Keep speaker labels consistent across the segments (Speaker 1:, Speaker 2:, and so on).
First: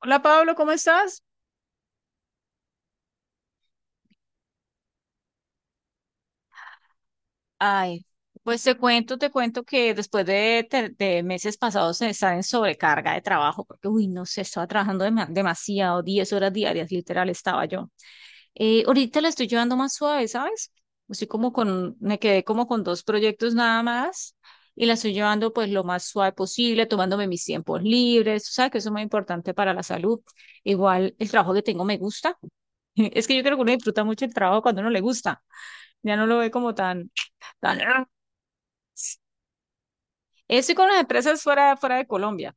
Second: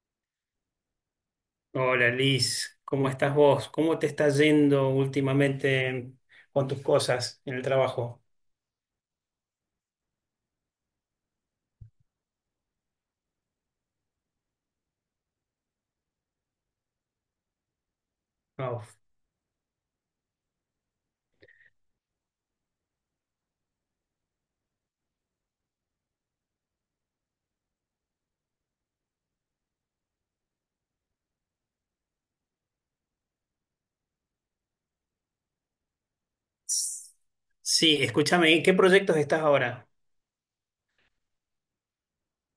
Speaker 1: Hola Pablo, ¿cómo estás?
Speaker 2: Hola Liz, ¿cómo estás vos? ¿Cómo te está yendo últimamente con tus cosas en el
Speaker 1: Ay,
Speaker 2: trabajo?
Speaker 1: pues te cuento, que de meses pasados de estar en sobrecarga de trabajo, porque, uy, no sé, estaba trabajando demasiado, 10 horas diarias, literal, estaba yo.
Speaker 2: Uf.
Speaker 1: Ahorita la estoy llevando más suave, ¿sabes? Estoy como con, me quedé como con dos proyectos nada más y la estoy llevando pues lo más suave posible, tomándome mis tiempos libres, tú sabes que eso es muy importante para la salud. Igual el trabajo que tengo me gusta. Es que yo creo que uno disfruta mucho el trabajo cuando no le gusta. Ya no lo ve como tan, tan...
Speaker 2: Sí,
Speaker 1: ah.
Speaker 2: escúchame, ¿en qué proyectos estás ahora?
Speaker 1: Eso con las empresas fuera de Colombia,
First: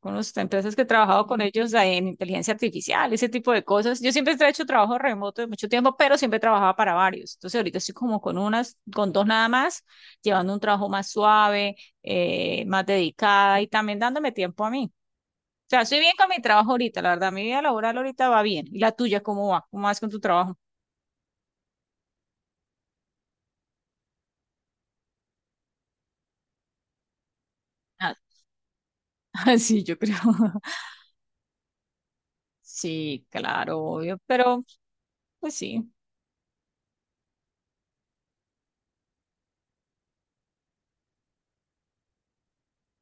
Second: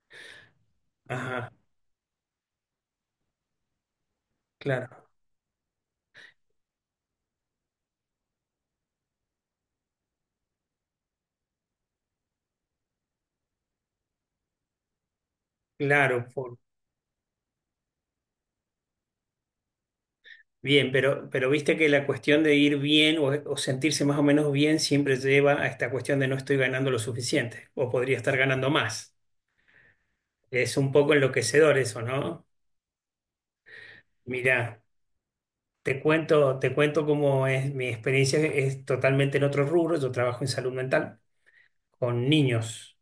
Speaker 1: con las empresas que he trabajado con
Speaker 2: Ajá,
Speaker 1: ellos en inteligencia artificial, ese tipo de cosas. Yo siempre he hecho trabajo
Speaker 2: claro,
Speaker 1: remoto de mucho tiempo, pero siempre trabajaba para varios. Entonces ahorita estoy como con unas, con dos nada más, llevando un trabajo más suave, más dedicada y también dándome tiempo a mí. O sea, estoy bien
Speaker 2: claro,
Speaker 1: con mi
Speaker 2: por-
Speaker 1: trabajo ahorita, la verdad, mi vida laboral ahorita va bien. ¿Y la tuya cómo va? ¿Cómo vas con tu trabajo?
Speaker 2: bien, pero viste que la cuestión de ir bien o sentirse más o menos bien siempre lleva a esta cuestión de no estoy ganando lo suficiente o
Speaker 1: Ah,
Speaker 2: podría estar ganando más.
Speaker 1: sí, yo creo.
Speaker 2: Es un poco enloquecedor eso, ¿no?
Speaker 1: Sí, claro, obvio, pero
Speaker 2: Mirá.
Speaker 1: pues sí.
Speaker 2: Te cuento cómo es mi experiencia, es totalmente en otro rubro. Yo trabajo en salud mental con niños,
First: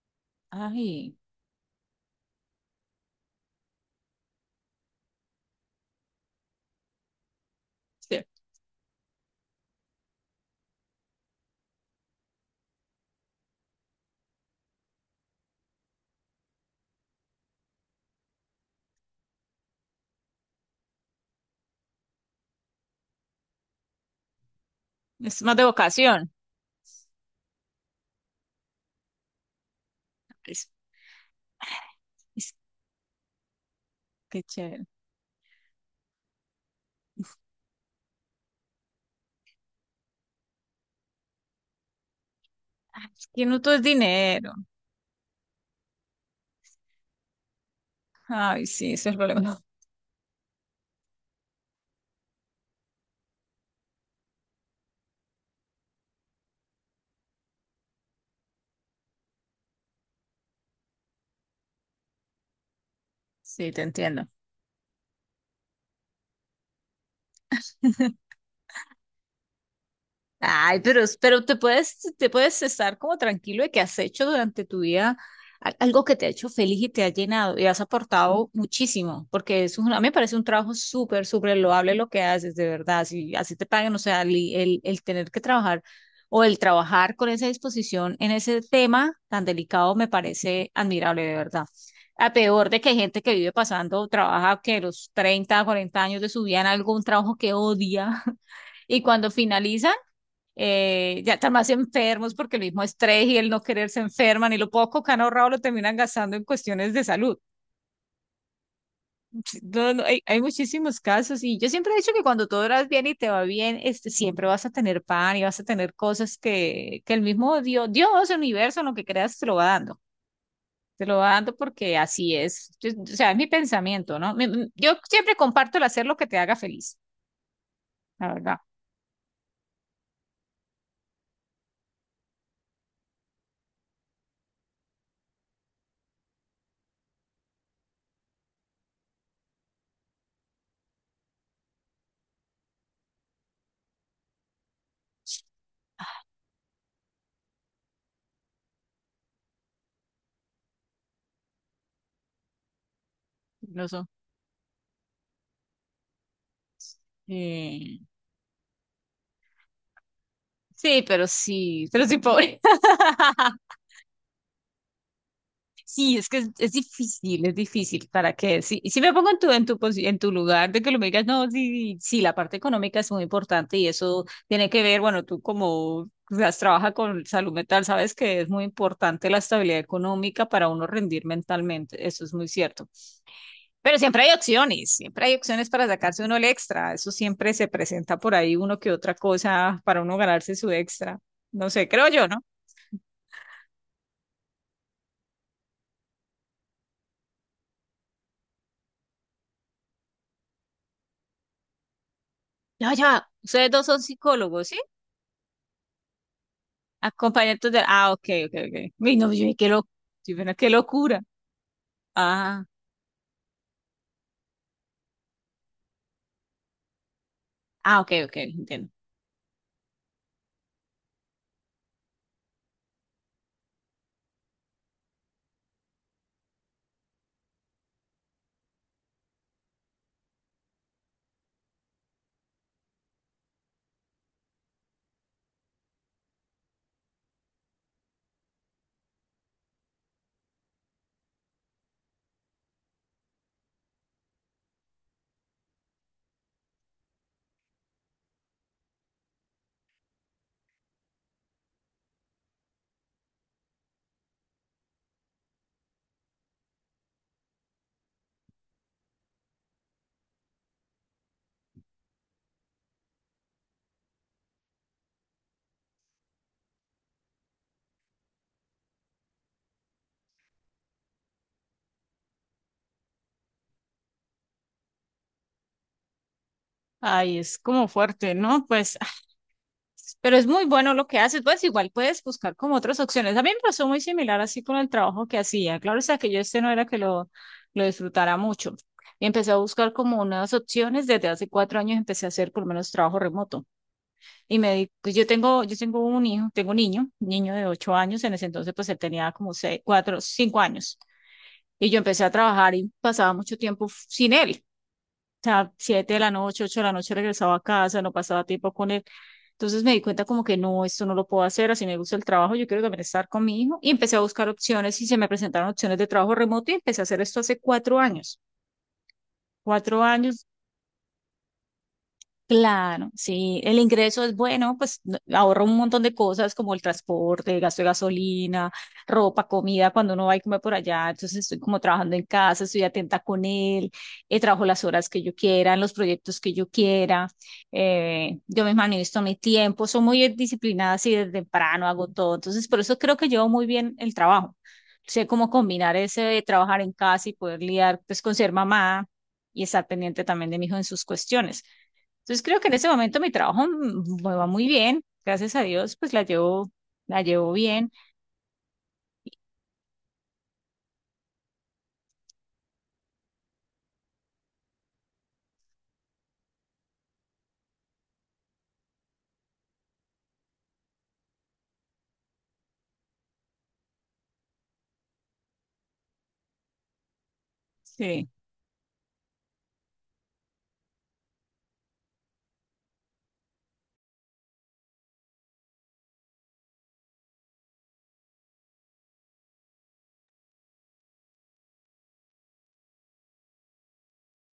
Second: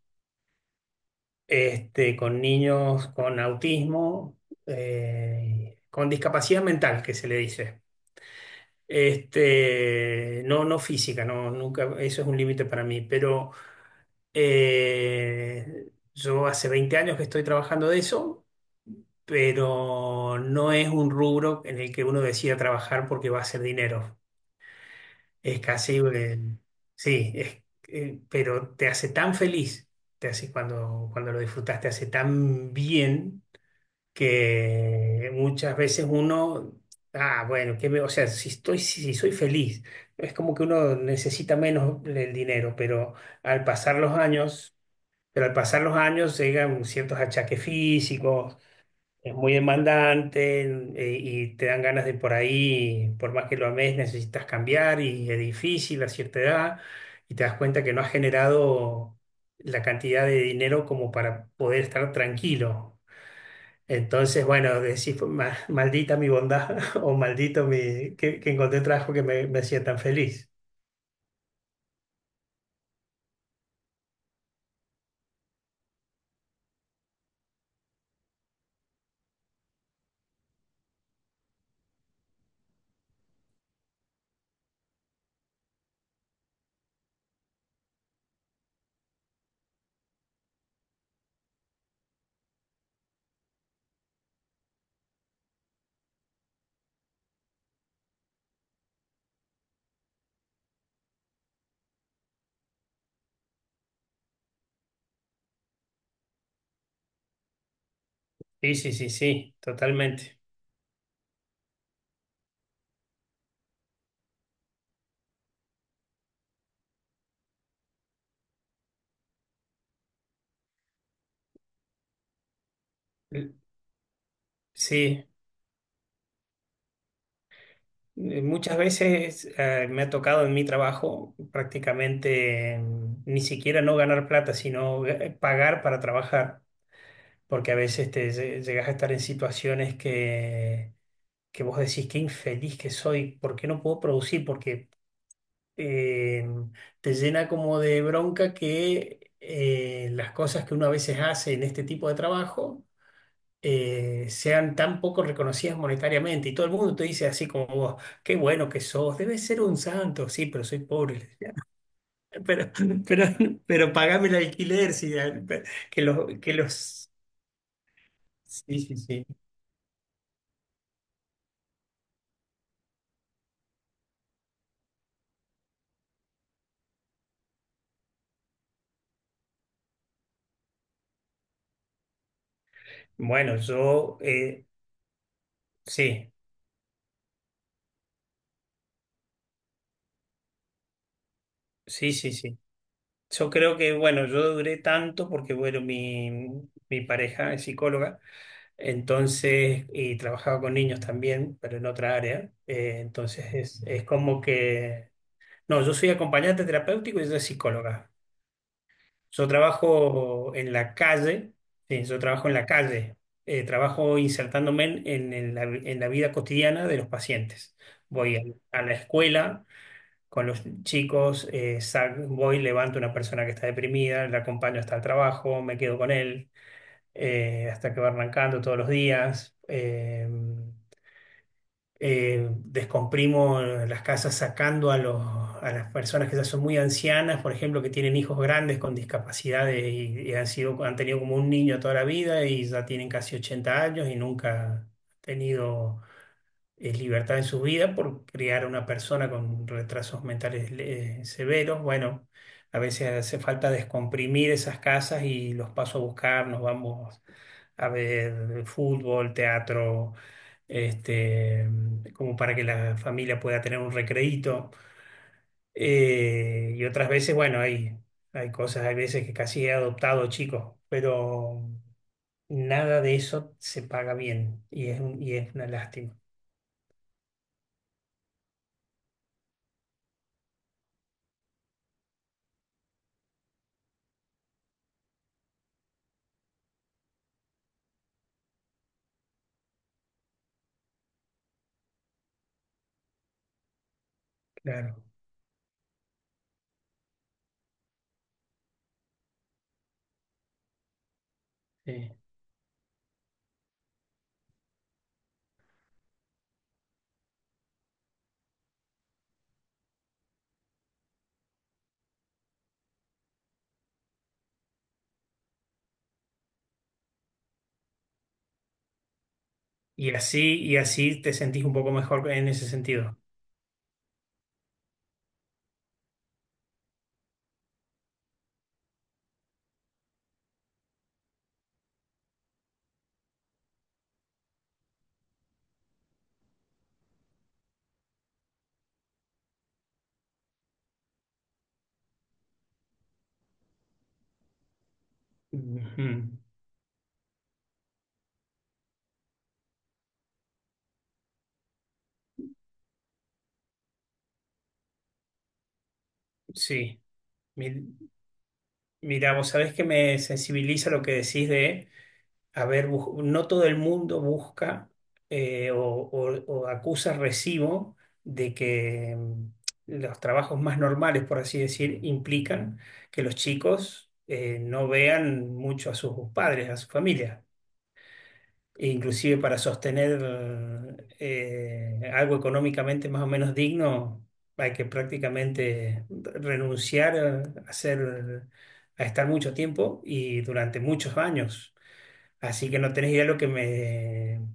Speaker 1: Ay,
Speaker 2: con niños con autismo, con discapacidad mental, que se le dice.
Speaker 1: sí,
Speaker 2: No, no física, no, nunca, eso es un límite para mí, pero eh, yo hace 20 años que estoy trabajando de eso, pero no es un rubro en el que uno decida trabajar porque va a hacer dinero.
Speaker 1: es más
Speaker 2: Es
Speaker 1: de
Speaker 2: casi,
Speaker 1: vocación.
Speaker 2: sí, es, pero te hace tan feliz, te hace
Speaker 1: Es,
Speaker 2: cuando lo disfrutas, te hace
Speaker 1: es-
Speaker 2: tan bien
Speaker 1: Qué chévere.
Speaker 2: que muchas veces uno, ah, bueno, que me, o sea, si estoy, si, si soy feliz, es como que uno necesita menos el dinero,
Speaker 1: Ay,
Speaker 2: pero
Speaker 1: es que no
Speaker 2: al
Speaker 1: todo es
Speaker 2: pasar los
Speaker 1: dinero.
Speaker 2: años, pero al pasar los años llegan ciertos achaques físicos,
Speaker 1: Ay, sí, ese es el
Speaker 2: es muy
Speaker 1: problema.
Speaker 2: demandante y te dan ganas de por ahí, por más que lo ames, necesitas cambiar y es difícil a cierta edad y te das cuenta que no has generado la cantidad de dinero como para poder estar tranquilo.
Speaker 1: Sí, te entiendo.
Speaker 2: Entonces, bueno, decís, maldita mi bondad o maldito mi, que encontré trabajo que me hacía tan feliz.
Speaker 1: Ay, pero, pero te puedes estar como tranquilo de que has hecho durante tu vida algo que te ha hecho feliz y te ha llenado y has aportado muchísimo, porque a mí me parece un trabajo súper, súper loable lo que haces, de verdad. Si así te pagan, o sea, el tener que trabajar o el trabajar con esa disposición en ese tema tan delicado me parece admirable, de verdad. A peor de que hay gente que vive pasando, trabaja que los 30, 40 años de su vida en algún trabajo que odia y cuando finaliza ya están más enfermos porque el mismo estrés y el no querer se enferman y lo poco que han ahorrado lo terminan gastando en cuestiones de salud.
Speaker 2: Sí, sí, sí, sí,
Speaker 1: Sí, No, no, hay,
Speaker 2: totalmente.
Speaker 1: hay muchísimos casos y yo siempre he dicho que cuando todo vas bien y te va bien, este, siempre vas a tener pan y vas a tener cosas que el mismo Dios, el universo, lo que creas, te lo va dando. Te lo va dando porque así es. O sea, es mi
Speaker 2: L-
Speaker 1: pensamiento, ¿no? Yo
Speaker 2: Sí.
Speaker 1: siempre comparto el hacer lo que te haga feliz, la verdad.
Speaker 2: Muchas veces me ha tocado en mi trabajo prácticamente ni siquiera no ganar plata, sino pagar para trabajar, porque a veces te llegas a estar en situaciones que vos decís qué infeliz que soy, ¿por qué no puedo producir? Porque eh, te llena como de bronca que las cosas que uno a veces hace en este tipo de trabajo
Speaker 1: No son.
Speaker 2: sean tan poco reconocidas monetariamente. Y todo el mundo te dice así como
Speaker 1: eh,
Speaker 2: vos, qué bueno que sos, debes ser un santo. Sí, pero soy
Speaker 1: Sí,
Speaker 2: pobre. Le
Speaker 1: pero
Speaker 2: decía.
Speaker 1: sí, pero sí pobre.
Speaker 2: Pero, pero, pero pagame el alquiler, sí, que
Speaker 1: Sí,
Speaker 2: los,
Speaker 1: es que
Speaker 2: que
Speaker 1: es
Speaker 2: los...
Speaker 1: difícil, es difícil. ¿Para qué?
Speaker 2: Sí,
Speaker 1: Si,
Speaker 2: sí,
Speaker 1: si me
Speaker 2: sí.
Speaker 1: pongo en tu, en tu lugar de que lo me digas, no, sí, sí, la parte económica es muy importante y eso tiene que ver, bueno, tú como has trabaja con salud mental, sabes que es muy importante la estabilidad económica para uno rendir mentalmente, eso es muy cierto.
Speaker 2: Bueno,
Speaker 1: Pero
Speaker 2: yo,
Speaker 1: siempre hay opciones para sacarse
Speaker 2: sí,
Speaker 1: uno el extra, eso siempre se presenta por ahí uno que otra cosa para uno ganarse su extra. No sé, creo
Speaker 2: sí,
Speaker 1: yo,
Speaker 2: sí,
Speaker 1: ¿no?
Speaker 2: sí. Yo creo que, bueno, yo duré tanto porque, bueno, mi pareja es psicóloga, entonces, y trabajaba con niños también, pero en otra área,
Speaker 1: Ya, ya,
Speaker 2: entonces
Speaker 1: ustedes dos son
Speaker 2: es como
Speaker 1: psicólogos,
Speaker 2: que no, yo soy acompañante terapéutico y soy
Speaker 1: acompañantes de
Speaker 2: psicóloga.
Speaker 1: Ah, ok, ok, ok. Uy, no, yo,
Speaker 2: Yo
Speaker 1: dije, qué loco
Speaker 2: trabajo
Speaker 1: qué
Speaker 2: en la
Speaker 1: locura.
Speaker 2: calle, sí, yo trabajo en
Speaker 1: Ah,
Speaker 2: la calle. Trabajo insertándome en la vida cotidiana de los pacientes.
Speaker 1: ah, ok, ok,
Speaker 2: Voy a
Speaker 1: entiendo.
Speaker 2: la escuela con los chicos, voy, levanto a una persona que está deprimida, la acompaño hasta el trabajo, me quedo con él, hasta que va arrancando todos los días. Descomprimo las casas sacando a a las personas que ya son muy ancianas, por ejemplo, que tienen hijos grandes con discapacidades y han sido, han tenido como un niño toda la vida y ya tienen casi 80 años y nunca han tenido libertad en su vida por criar a una persona con retrasos mentales severos. Bueno, a veces hace falta descomprimir esas casas y los paso a buscar, nos vamos a ver fútbol, teatro, este, como para que la familia pueda tener un recreíto. Y otras veces, bueno, hay cosas, hay veces que casi he adoptado chicos, pero nada de eso se paga bien y es una lástima,
Speaker 1: Ay, es como fuerte, ¿no? Pues, ah, pero es muy bueno lo que haces, pues igual puedes buscar como otras opciones. A mí me pasó muy similar así con el trabajo que hacía. Claro, o sea, que yo este no era que lo disfrutara mucho. Y empecé a buscar como unas opciones. Desde hace cuatro años empecé a hacer por lo menos trabajo remoto. Y me di,
Speaker 2: claro.
Speaker 1: pues yo tengo un hijo, tengo un niño, niño de 8 años. En ese entonces, pues él tenía como seis, cuatro, cinco años. Y yo
Speaker 2: Sí.
Speaker 1: empecé a trabajar y pasaba mucho tiempo sin él. O sea, siete de la noche, ocho de la noche regresaba a casa, no pasaba tiempo con él. Entonces me di cuenta como que no, esto no lo puedo hacer, así me gusta el trabajo, yo quiero también estar con mi hijo. Y empecé a buscar opciones y se me presentaron opciones de trabajo remoto y empecé a hacer esto hace cuatro años. Cuatro años
Speaker 2: Y así te sentís un poco mejor en ese
Speaker 1: claro,
Speaker 2: sentido.
Speaker 1: sí, el ingreso es bueno, pues ahorra un montón de cosas como el transporte, gasto de gasolina, ropa, comida, cuando uno va y come por allá, entonces estoy como trabajando en casa, estoy atenta con él, trabajo las horas que yo quiera, en los proyectos que yo quiera, yo me administro mi tiempo, soy muy disciplinada así desde temprano, hago todo, entonces por eso creo que llevo muy bien el trabajo, sé cómo combinar ese
Speaker 2: Ujú,
Speaker 1: de trabajar en casa y poder lidiar pues con ser mamá y estar pendiente también de mi hijo en sus cuestiones. Entonces creo que en ese momento mi trabajo me va muy bien, gracias a Dios, pues
Speaker 2: sí.
Speaker 1: la llevo bien.
Speaker 2: Mi- mira, vos sabés que me sensibiliza lo que decís de a ver, no todo el mundo busca o acusa recibo de que los trabajos más normales, por así decir, implican que los chicos no vean mucho a sus padres, a su familia.
Speaker 1: Sí.
Speaker 2: E inclusive para sostener algo económicamente más o menos digno, hay que prácticamente renunciar a estar mucho tiempo y durante muchos años. Así que no tenés idea lo que me,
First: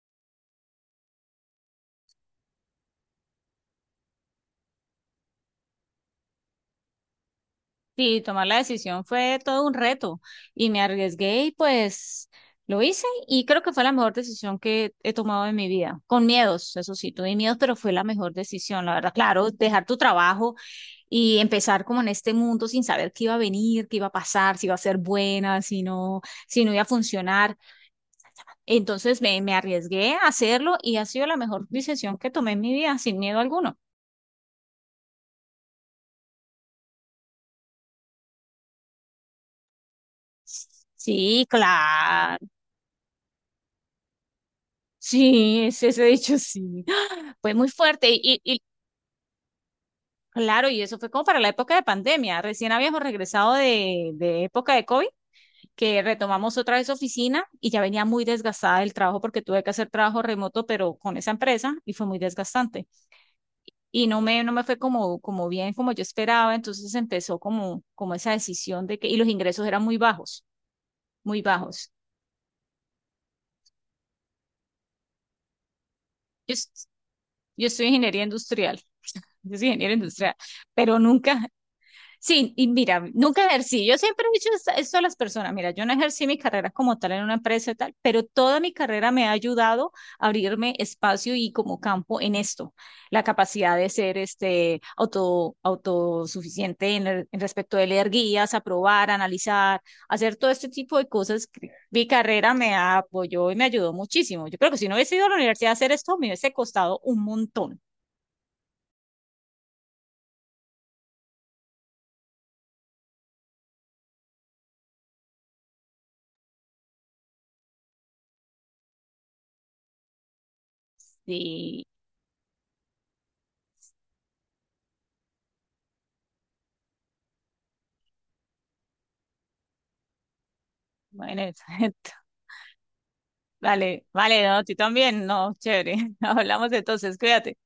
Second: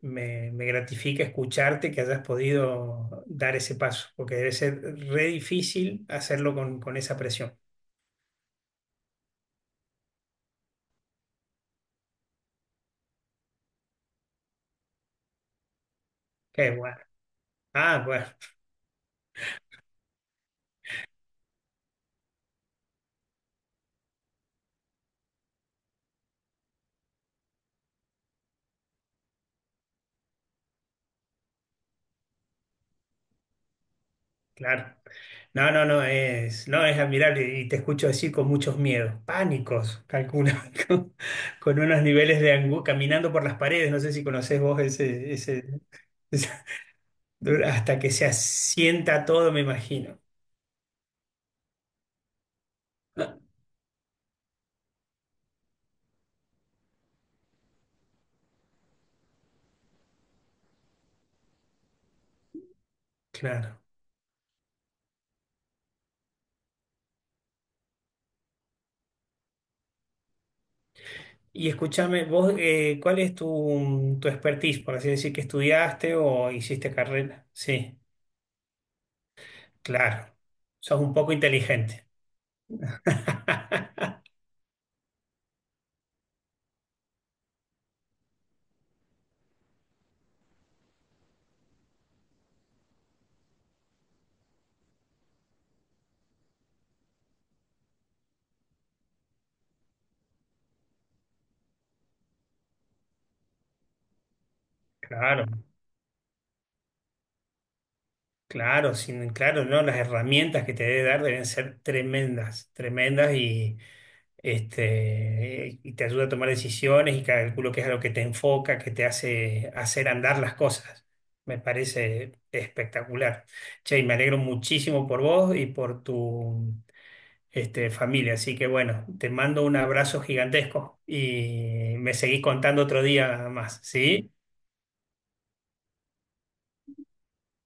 Speaker 2: me, me gratifica escucharte que hayas podido dar ese paso, porque debe ser re difícil hacerlo con esa presión.
Speaker 1: Sí, tomar la decisión fue todo un reto y me arriesgué y pues lo hice y creo que fue la mejor decisión que he tomado en mi vida, con
Speaker 2: Qué
Speaker 1: miedos, eso
Speaker 2: bueno.
Speaker 1: sí, tuve miedos, pero fue la
Speaker 2: Ah, bueno,
Speaker 1: mejor decisión, la verdad. Claro, dejar tu trabajo y empezar como en este mundo sin saber qué iba a venir, qué iba a pasar, si iba a ser buena, si no, si no iba a funcionar. Me arriesgué a hacerlo y ha sido la mejor decisión que tomé en mi vida, sin miedo alguno.
Speaker 2: claro. No, no, no, es, no, es admirable y te escucho decir con muchos miedos, pánicos, calculo, con,
Speaker 1: Sí,
Speaker 2: con unos
Speaker 1: claro.
Speaker 2: niveles de angustia, caminando por las paredes, no sé si conocés vos
Speaker 1: Sí,
Speaker 2: ese,
Speaker 1: ese dicho
Speaker 2: ese-
Speaker 1: sí. Fue muy
Speaker 2: hasta
Speaker 1: fuerte
Speaker 2: que
Speaker 1: y,
Speaker 2: se
Speaker 1: y
Speaker 2: asienta todo, me imagino.
Speaker 1: claro, y eso fue como para la época de pandemia. Recién habíamos regresado de época de COVID, que retomamos otra vez oficina y ya venía muy desgastada del trabajo porque tuve que hacer trabajo remoto, pero con esa empresa y fue muy desgastante.
Speaker 2: Claro.
Speaker 1: Y no me fue como, como bien como yo esperaba, entonces empezó como, como esa decisión de que, y los ingresos eran muy bajos, muy
Speaker 2: Y
Speaker 1: bajos.
Speaker 2: escúchame, vos, ¿cuál es tu, tu expertise, por así decir, que estudiaste o
Speaker 1: Yo, es-
Speaker 2: hiciste carrera?
Speaker 1: yo estoy
Speaker 2: Sí,
Speaker 1: ingeniería industrial, yo soy ingeniero
Speaker 2: claro.
Speaker 1: industrial, pero
Speaker 2: Sos un poco
Speaker 1: nunca,
Speaker 2: inteligente.
Speaker 1: sí, y mira, nunca ejercí. Yo siempre he dicho esto a las personas. Mira, yo no ejercí mi carrera como tal en una empresa y tal, pero toda mi carrera me ha ayudado a abrirme espacio y como campo en esto, la capacidad de ser este autosuficiente en, en respecto de leer guías, aprobar, analizar, hacer todo este tipo de cosas. Que mi carrera me apoyó y me ayudó muchísimo. Yo creo que si no hubiese ido a la
Speaker 2: Claro,
Speaker 1: universidad a hacer esto, me hubiese costado un montón.
Speaker 2: claro, sin, claro, ¿no? Las herramientas que te debe dar deben ser tremendas, tremendas y, y te ayuda a tomar decisiones y calculo que es a lo que te enfoca, que te hace hacer andar las cosas. Me
Speaker 1: Sí,
Speaker 2: parece espectacular. Che, y me alegro muchísimo por vos y por tu familia. Así que bueno, te mando un abrazo gigantesco
Speaker 1: bueno,
Speaker 2: y me seguís contando otro día más,
Speaker 1: vale
Speaker 2: ¿sí?
Speaker 1: vale, no, tú también, no, chévere. Hablamos entonces, cuídate.